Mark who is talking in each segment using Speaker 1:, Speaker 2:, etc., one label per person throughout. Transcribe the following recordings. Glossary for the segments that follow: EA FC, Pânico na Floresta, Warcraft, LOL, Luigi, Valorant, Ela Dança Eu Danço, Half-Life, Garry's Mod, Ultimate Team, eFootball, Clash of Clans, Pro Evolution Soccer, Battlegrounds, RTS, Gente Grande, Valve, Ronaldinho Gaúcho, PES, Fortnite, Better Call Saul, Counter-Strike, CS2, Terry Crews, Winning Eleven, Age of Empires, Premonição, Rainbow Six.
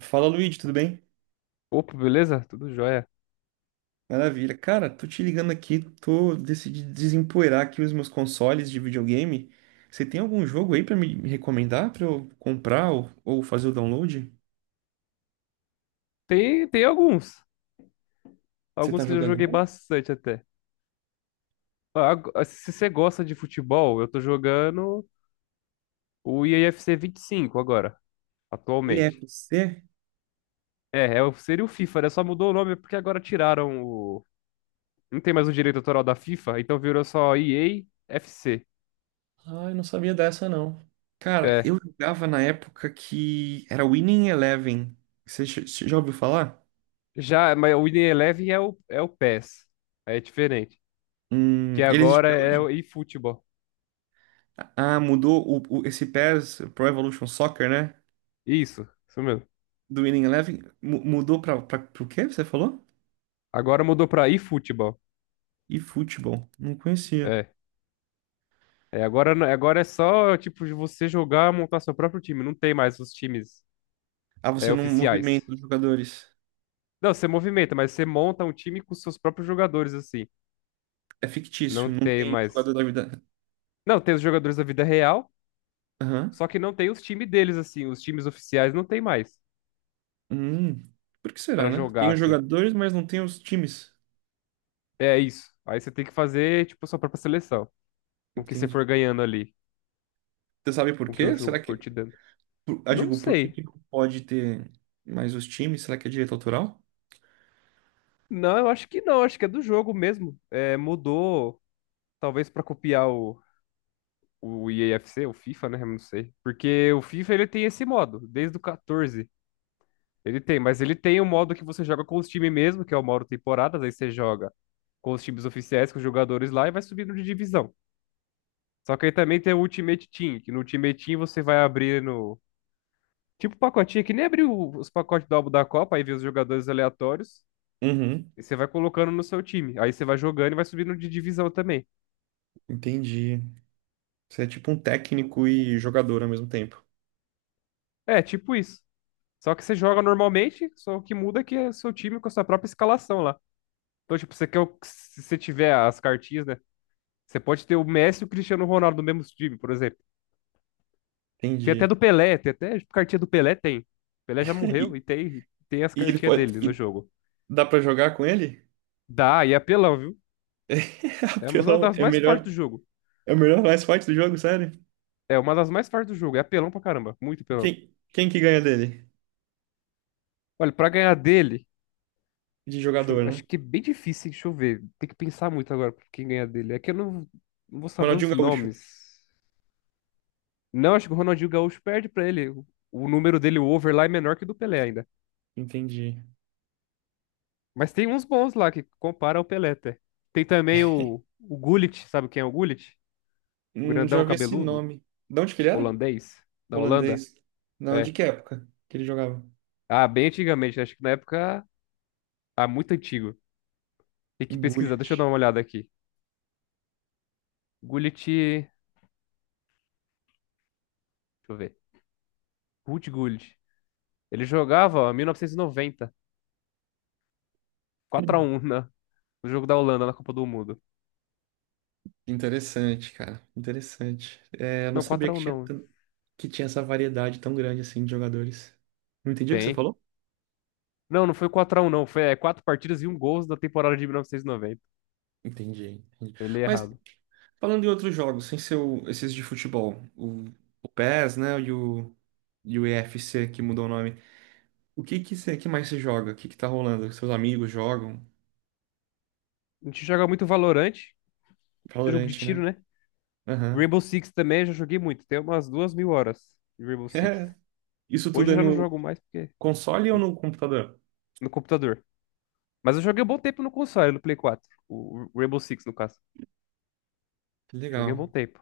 Speaker 1: Fala, Luigi, tudo bem?
Speaker 2: Opa, beleza? Tudo jóia.
Speaker 1: Maravilha. Cara, tô te ligando aqui, tô decidi desempoeirar aqui os meus consoles de videogame. Você tem algum jogo aí pra me recomendar pra eu comprar ou fazer o download?
Speaker 2: Tem alguns.
Speaker 1: Você tá
Speaker 2: Alguns que eu já
Speaker 1: jogando
Speaker 2: joguei
Speaker 1: algum?
Speaker 2: bastante até. Se você gosta de futebol, eu tô jogando o IAFC 25 agora, atualmente.
Speaker 1: EFC?
Speaker 2: É, seria o FIFA, né? Só mudou o nome é porque agora tiraram o. Não tem mais o direito autoral da FIFA, então virou só EA FC.
Speaker 1: Ah, eu não sabia dessa não. Cara,
Speaker 2: É.
Speaker 1: eu jogava na época que era Winning Eleven. Você já ouviu falar?
Speaker 2: Já, mas o EA Eleven é o PES. É diferente. Que
Speaker 1: Ele existe
Speaker 2: agora
Speaker 1: até
Speaker 2: é
Speaker 1: hoje?
Speaker 2: o eFootball.
Speaker 1: Ah, mudou o esse PES, Pro Evolution Soccer, né?
Speaker 2: Isso mesmo.
Speaker 1: Do Winning Eleven, mudou pro quê? Você falou?
Speaker 2: Agora mudou pra eFootball.
Speaker 1: E futebol? Não conhecia.
Speaker 2: É. É, agora, não- agora é só, tipo, de você jogar, montar seu próprio time. Não tem mais os times,
Speaker 1: Ah, você não
Speaker 2: oficiais.
Speaker 1: movimenta os jogadores.
Speaker 2: Não, você movimenta, mas você monta um time com seus próprios jogadores, assim.
Speaker 1: É
Speaker 2: Não
Speaker 1: fictício, não
Speaker 2: tem
Speaker 1: tem
Speaker 2: mais.
Speaker 1: jogador da vida.
Speaker 2: Não, tem os jogadores da vida real,
Speaker 1: Aham.
Speaker 2: só que não tem os times deles, assim. Os times oficiais não tem mais
Speaker 1: Hum, por que será,
Speaker 2: pra
Speaker 1: né?
Speaker 2: jogar,
Speaker 1: Tem os
Speaker 2: assim.
Speaker 1: jogadores, mas não tem os times.
Speaker 2: É isso. Aí você tem que fazer, tipo, sua própria seleção. Com o que você
Speaker 1: Entendi.
Speaker 2: for ganhando ali.
Speaker 1: Você sabe por
Speaker 2: Com o que o
Speaker 1: quê?
Speaker 2: jogo for te dando.
Speaker 1: Ah,
Speaker 2: Não
Speaker 1: digo, por que
Speaker 2: sei.
Speaker 1: que não pode ter mais os times? Será que é direito autoral?
Speaker 2: Não, eu acho que não. Acho que é do jogo mesmo. É, mudou, talvez pra copiar o EAFC, o FIFA, né? Eu não sei. Porque o FIFA ele tem esse modo, desde o 14. Ele tem, mas ele tem o modo que você joga com os times mesmo, que é o modo temporadas, aí você joga com os times oficiais, com os jogadores lá e vai subindo de divisão. Só que aí também tem o Ultimate Team, que no Ultimate Team você vai abrir no. Tipo pacotinho, que nem abriu os pacotes do álbum da Copa, aí vê os jogadores aleatórios,
Speaker 1: Uhum,
Speaker 2: e você vai colocando no seu time. Aí você vai jogando e vai subindo de divisão também.
Speaker 1: entendi. Você é tipo um técnico e jogador ao mesmo tempo.
Speaker 2: É, tipo isso. Só que você joga normalmente, só que muda é que é o seu time com a sua própria escalação lá. Então, tipo, se você tiver as cartinhas, né? Você pode ter o Messi e o Cristiano Ronaldo no mesmo time, por exemplo. Tem até
Speaker 1: Entendi.
Speaker 2: do Pelé, tem até tipo, cartinha do Pelé, tem. Pelé já morreu
Speaker 1: E,
Speaker 2: e tem as
Speaker 1: e ele
Speaker 2: cartinhas
Speaker 1: pode,
Speaker 2: dele no
Speaker 1: e
Speaker 2: jogo.
Speaker 1: dá pra jogar com ele?
Speaker 2: Dá, e é apelão, viu?
Speaker 1: É,
Speaker 2: É uma
Speaker 1: apelão,
Speaker 2: das
Speaker 1: é
Speaker 2: mais fortes
Speaker 1: melhor.
Speaker 2: do jogo.
Speaker 1: É o melhor mais forte do jogo, sério?
Speaker 2: É uma das mais fortes do jogo. É apelão pra caramba. Muito apelão.
Speaker 1: Quem que ganha dele?
Speaker 2: Olha, pra ganhar dele,
Speaker 1: De jogador, né?
Speaker 2: acho que é bem difícil, hein? Deixa eu ver. Tem que pensar muito agora pra quem ganhar dele. É que eu não vou saber os
Speaker 1: Ronaldinho Gaúcho.
Speaker 2: nomes. Não, acho que o Ronaldinho Gaúcho perde pra ele. O número dele, o over lá, é menor que o do Pelé ainda.
Speaker 1: Entendi.
Speaker 2: Mas tem uns bons lá que compara ao Pelé, até. Tem também o, Gullit, sabe quem é o Gullit? O
Speaker 1: Já
Speaker 2: grandão
Speaker 1: vi esse
Speaker 2: cabeludo,
Speaker 1: nome. De onde que ele era?
Speaker 2: holandês, da Holanda.
Speaker 1: Holandês. Não, de
Speaker 2: É.
Speaker 1: que época que ele jogava?
Speaker 2: Ah, bem antigamente, né? Acho que na época. Ah, muito antigo. Tem que pesquisar,
Speaker 1: Gullit.
Speaker 2: deixa eu dar uma olhada aqui. Gullit. Deixa eu ver. Ruud Gullit. Ele jogava ó, 1990, 4-1, no jogo da Holanda na Copa do Mundo.
Speaker 1: Interessante, cara. Interessante. É, eu não
Speaker 2: Não,
Speaker 1: sabia
Speaker 2: quatro a
Speaker 1: que
Speaker 2: um
Speaker 1: tinha,
Speaker 2: não.
Speaker 1: tan- que tinha essa variedade tão grande assim de jogadores. Não entendi o que você
Speaker 2: Tem.
Speaker 1: falou?
Speaker 2: Não, não foi quatro a um não. Foi 4 partidas e um gol na temporada de 1990.
Speaker 1: Entendi, entendi.
Speaker 2: Eu li
Speaker 1: Mas
Speaker 2: errado.
Speaker 1: falando em outros jogos, sem ser esses de futebol, o PES, né, e o EFC que mudou o nome. O que que, cê- que mais você joga? O que que tá rolando? Seus amigos jogam?
Speaker 2: A gente joga muito Valorant. Jogo de
Speaker 1: Valorant, né?
Speaker 2: tiro, né?
Speaker 1: Aham.
Speaker 2: Rainbow Six também já joguei muito. Tem umas 2.000 horas de Rainbow Six.
Speaker 1: É. Isso tudo
Speaker 2: Hoje
Speaker 1: é
Speaker 2: eu já não
Speaker 1: no
Speaker 2: jogo mais porque
Speaker 1: console ou no computador?
Speaker 2: no computador. Mas eu joguei um bom tempo no console, no Play 4. O Rainbow Six, no caso.
Speaker 1: Que
Speaker 2: Joguei um
Speaker 1: legal.
Speaker 2: bom tempo.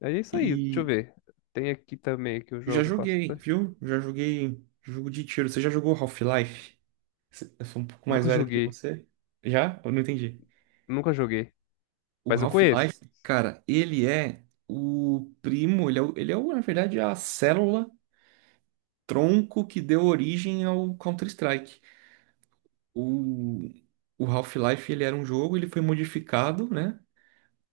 Speaker 2: É isso aí, deixa eu
Speaker 1: E
Speaker 2: ver. Tem aqui também que eu
Speaker 1: já
Speaker 2: jogo
Speaker 1: joguei,
Speaker 2: bastante.
Speaker 1: viu? Já joguei jogo de tiro. Você já jogou Half-Life? Eu sou um pouco mais
Speaker 2: Nunca
Speaker 1: velho que
Speaker 2: joguei,
Speaker 1: você. Já? Eu não entendi.
Speaker 2: nunca joguei.
Speaker 1: O
Speaker 2: Mas eu conheço.
Speaker 1: Half-Life, cara, ele é o primo, ele é o, na verdade, a célula tronco que deu origem ao Counter-Strike. O, o Half-Life ele era um jogo, ele foi modificado, né,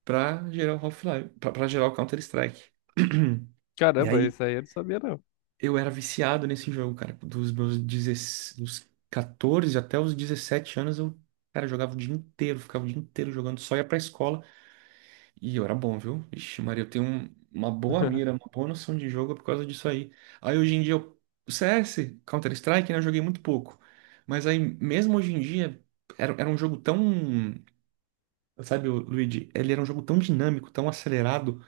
Speaker 1: para gerar o Half-Life, para gerar o Counter-Strike. E
Speaker 2: Caramba,
Speaker 1: aí
Speaker 2: esse aí eu não sabia, não.
Speaker 1: eu era viciado nesse jogo, cara. Dos meus 16, dos 14 até os 17 anos eu, cara, jogava o dia inteiro, ficava o dia inteiro jogando, só ia pra escola e eu era bom, viu? Ixi, Maria, eu tenho uma boa mira, uma boa noção de jogo por causa disso aí. Aí hoje em dia eu, o CS, Counter-Strike, né, eu joguei muito pouco. Mas aí mesmo hoje em dia era um jogo tão... Sabe, o Luigi, ele era um jogo tão dinâmico, tão acelerado,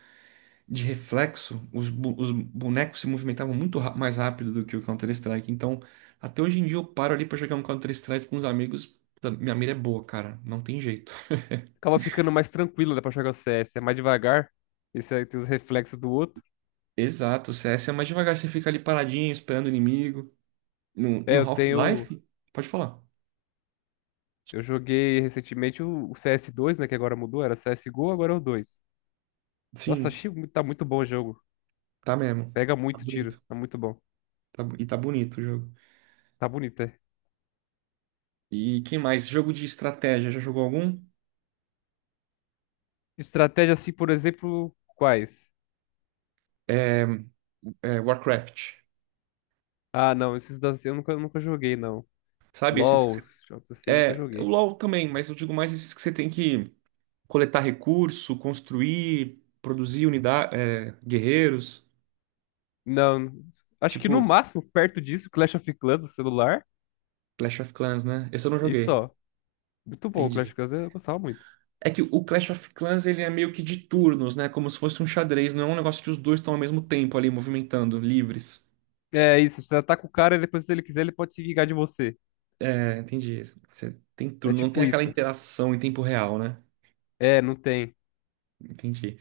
Speaker 1: de reflexo, os bonecos se movimentavam muito mais rápido do que o Counter-Strike. Então, até hoje em dia eu paro ali pra jogar um Counter-Strike com os amigos. Puta, minha mira é boa, cara, não tem jeito.
Speaker 2: Acaba ficando mais tranquilo, né, pra jogar o CS. É mais devagar. Esse aí tem os reflexos do outro.
Speaker 1: Exato, o CS é mais devagar, você fica ali paradinho, esperando o inimigo. No,
Speaker 2: É,
Speaker 1: no
Speaker 2: eu tenho
Speaker 1: Half-Life, pode falar.
Speaker 2: Eu joguei recentemente o CS2, né? Que agora mudou, era CSGO, agora é o 2. Nossa,
Speaker 1: Sim,
Speaker 2: achei, tá muito bom o jogo.
Speaker 1: tá mesmo.
Speaker 2: Pega
Speaker 1: Tá
Speaker 2: muito tiro,
Speaker 1: bonito.
Speaker 2: tá muito bom.
Speaker 1: E tá bonito o jogo.
Speaker 2: Tá bonito, é.
Speaker 1: E quem mais? Jogo de estratégia, já jogou algum?
Speaker 2: Estratégia assim, por exemplo, quais?
Speaker 1: É, é, Warcraft.
Speaker 2: Ah, não, esses da eu nunca joguei, não.
Speaker 1: Sabe esses que
Speaker 2: LOL,
Speaker 1: você...
Speaker 2: esses jogos assim, nunca
Speaker 1: É, o
Speaker 2: joguei.
Speaker 1: LoL também, mas eu digo mais esses que você tem que coletar recurso, construir, produzir unidade, guerreiros,
Speaker 2: Não, acho que no
Speaker 1: tipo
Speaker 2: máximo, perto disso, Clash of Clans do celular.
Speaker 1: Clash of Clans, né? Esse eu não
Speaker 2: E
Speaker 1: joguei,
Speaker 2: só. Muito bom, Clash
Speaker 1: entendi.
Speaker 2: of Clans eu gostava muito.
Speaker 1: É que o Clash of Clans ele é meio que de turnos, né? Como se fosse um xadrez, não é um negócio que os dois estão ao mesmo tempo ali movimentando, livres.
Speaker 2: É isso, você ataca o cara e depois, se ele quiser, ele pode se vingar de você.
Speaker 1: É, entendi. Você tem
Speaker 2: É
Speaker 1: turno, não
Speaker 2: tipo
Speaker 1: tem aquela
Speaker 2: isso.
Speaker 1: interação em tempo real, né?
Speaker 2: É, não tem.
Speaker 1: Entendi.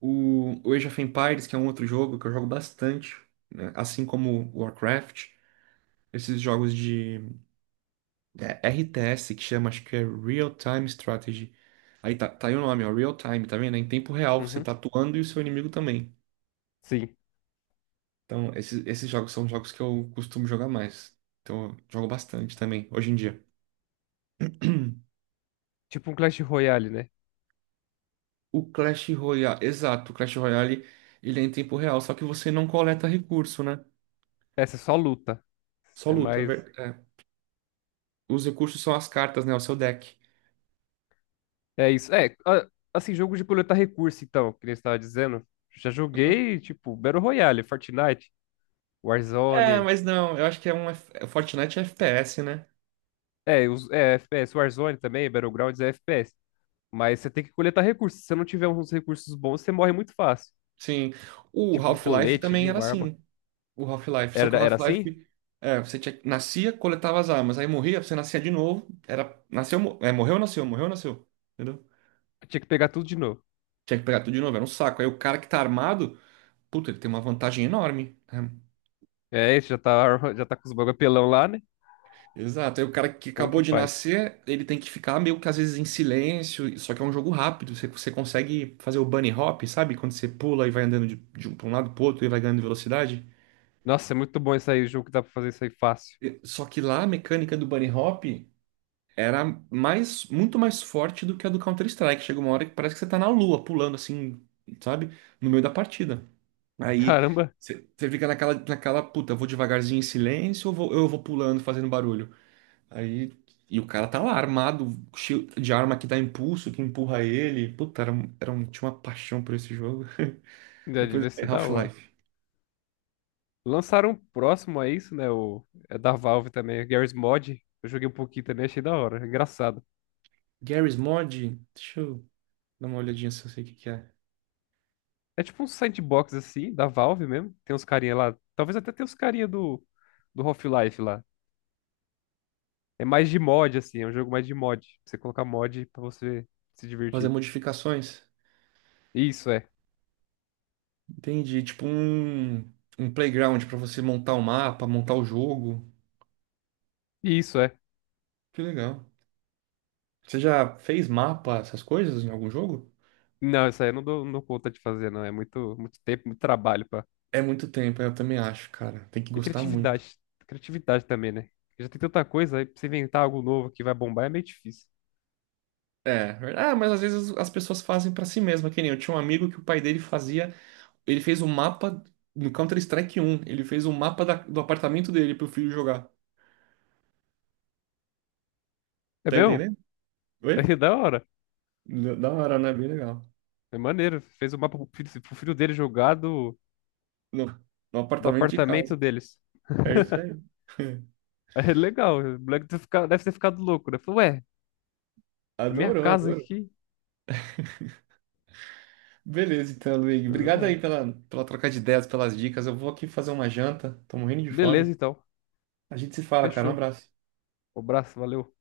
Speaker 1: O Age of Empires, que é um outro jogo que eu jogo bastante, né? Assim como o Warcraft. Esses jogos de RTS que chama, acho que é Real Time Strategy. Aí tá, tá aí o nome, ó, Real Time, tá vendo? É em tempo real, você
Speaker 2: Uhum.
Speaker 1: tá atuando e o seu inimigo também.
Speaker 2: Sim.
Speaker 1: Então, esses jogos são jogos que eu costumo jogar mais. Então, eu jogo bastante também, hoje em dia.
Speaker 2: Tipo um Clash Royale, né?
Speaker 1: O Clash Royale, exato, o Clash Royale, ele é em tempo real, só que você não coleta recurso, né?
Speaker 2: Essa é só luta.
Speaker 1: Só
Speaker 2: É
Speaker 1: luta,
Speaker 2: mais.
Speaker 1: é. Os recursos são as cartas, né? O seu deck.
Speaker 2: É isso. É, assim, jogo de coletar recurso, então, que nem você estava dizendo. Já
Speaker 1: Aham.
Speaker 2: joguei, tipo, Battle Royale, Fortnite,
Speaker 1: É,
Speaker 2: Warzone.
Speaker 1: mas não, eu acho que é um. Fortnite é FPS, né?
Speaker 2: É, é FPS, Warzone também, Battlegrounds é FPS. Mas você tem que coletar recursos. Se você não tiver uns recursos bons, você morre muito fácil.
Speaker 1: Sim. O
Speaker 2: Tipo um
Speaker 1: Half-Life
Speaker 2: colete
Speaker 1: também
Speaker 2: ali,
Speaker 1: era
Speaker 2: uma arma.
Speaker 1: assim. O Half-Life. Só que
Speaker 2: Era,
Speaker 1: o
Speaker 2: era assim?
Speaker 1: Half-Life. É, você tinha, nascia, coletava as armas. Aí morria, você nascia de novo. Era, nasceu, é, morreu, nasceu, morreu, nasceu. Entendeu?
Speaker 2: Tinha que pegar tudo de novo.
Speaker 1: Tinha que pegar tudo de novo, era um saco. Aí o cara que tá armado, puta, ele tem uma vantagem enorme, né?
Speaker 2: É, isso já tá, já tá com os bagulho apelão lá, né?
Speaker 1: Exato. Aí o cara que
Speaker 2: Como que
Speaker 1: acabou de
Speaker 2: faz?
Speaker 1: nascer, ele tem que ficar meio que às vezes em silêncio. Só que é um jogo rápido. Você consegue fazer o bunny hop, sabe? Quando você pula e vai andando pra um lado pro outro e vai ganhando velocidade.
Speaker 2: Nossa, é muito bom isso aí, o jogo que dá pra fazer isso aí fácil.
Speaker 1: Só que lá a mecânica do bunny hop era muito mais forte do que a do Counter-Strike. Chega uma hora que parece que você tá na lua, pulando assim, sabe? No meio da partida. Aí
Speaker 2: Caramba,
Speaker 1: você fica naquela, puta, eu vou devagarzinho em silêncio ou eu vou pulando, fazendo barulho? Aí. E o cara tá lá armado, cheio de arma que dá impulso, que empurra ele. Puta, era um, tinha uma paixão por esse jogo.
Speaker 2: já
Speaker 1: Depois,
Speaker 2: devia
Speaker 1: é
Speaker 2: ser da hora.
Speaker 1: Half-Life.
Speaker 2: Lançaram um próximo a isso, né? O, é da Valve também, Garry's Mod. Eu joguei um pouquinho também, achei da hora, engraçado.
Speaker 1: Garry's Mod, deixa eu dar uma olhadinha se eu sei o que que é.
Speaker 2: É tipo um sandbox assim, da Valve mesmo. Tem uns carinha lá, talvez até tenha os carinha do Half-Life lá. É mais de mod, assim, é um jogo mais de mod. Você colocar mod pra você se
Speaker 1: Fazer
Speaker 2: divertir.
Speaker 1: modificações.
Speaker 2: Isso é.
Speaker 1: Entendi. Tipo um playground pra você montar o mapa, montar o jogo.
Speaker 2: Isso é.
Speaker 1: Que legal. Você já fez mapa, essas coisas em algum jogo?
Speaker 2: Não, isso aí eu não dou conta de fazer, não. É muito, muito tempo, muito trabalho pra.
Speaker 1: É muito tempo, eu também acho, cara. Tem que
Speaker 2: E
Speaker 1: gostar muito.
Speaker 2: criatividade. Criatividade também, né? Já tem tanta coisa, aí pra você inventar algo novo que vai bombar é meio difícil.
Speaker 1: É, ah, mas às vezes as pessoas fazem pra si mesma, que nem eu tinha um amigo que o pai dele fazia, ele fez um mapa no Counter-Strike 1. Ele fez um mapa do apartamento dele pro filho jogar.
Speaker 2: É
Speaker 1: Tá
Speaker 2: mesmo?
Speaker 1: entendendo?
Speaker 2: É
Speaker 1: Oi?
Speaker 2: da hora.
Speaker 1: Da hora, né? Bem legal.
Speaker 2: É maneiro. Fez o mapa pro filho dele jogar do,
Speaker 1: No, no
Speaker 2: do
Speaker 1: apartamento de casa.
Speaker 2: apartamento deles.
Speaker 1: É isso aí.
Speaker 2: É legal. O moleque deve ter ficado louco, né? Falou, ué, é minha
Speaker 1: Adorou,
Speaker 2: casa
Speaker 1: adorou.
Speaker 2: aqui.
Speaker 1: Beleza, então, Luigi. Obrigado aí pela troca de ideias, pelas dicas. Eu vou aqui fazer uma janta. Tô morrendo de
Speaker 2: Beleza,
Speaker 1: fome.
Speaker 2: então.
Speaker 1: A gente se fala, cara. Um
Speaker 2: Fechou.
Speaker 1: abraço.
Speaker 2: Um abraço, valeu.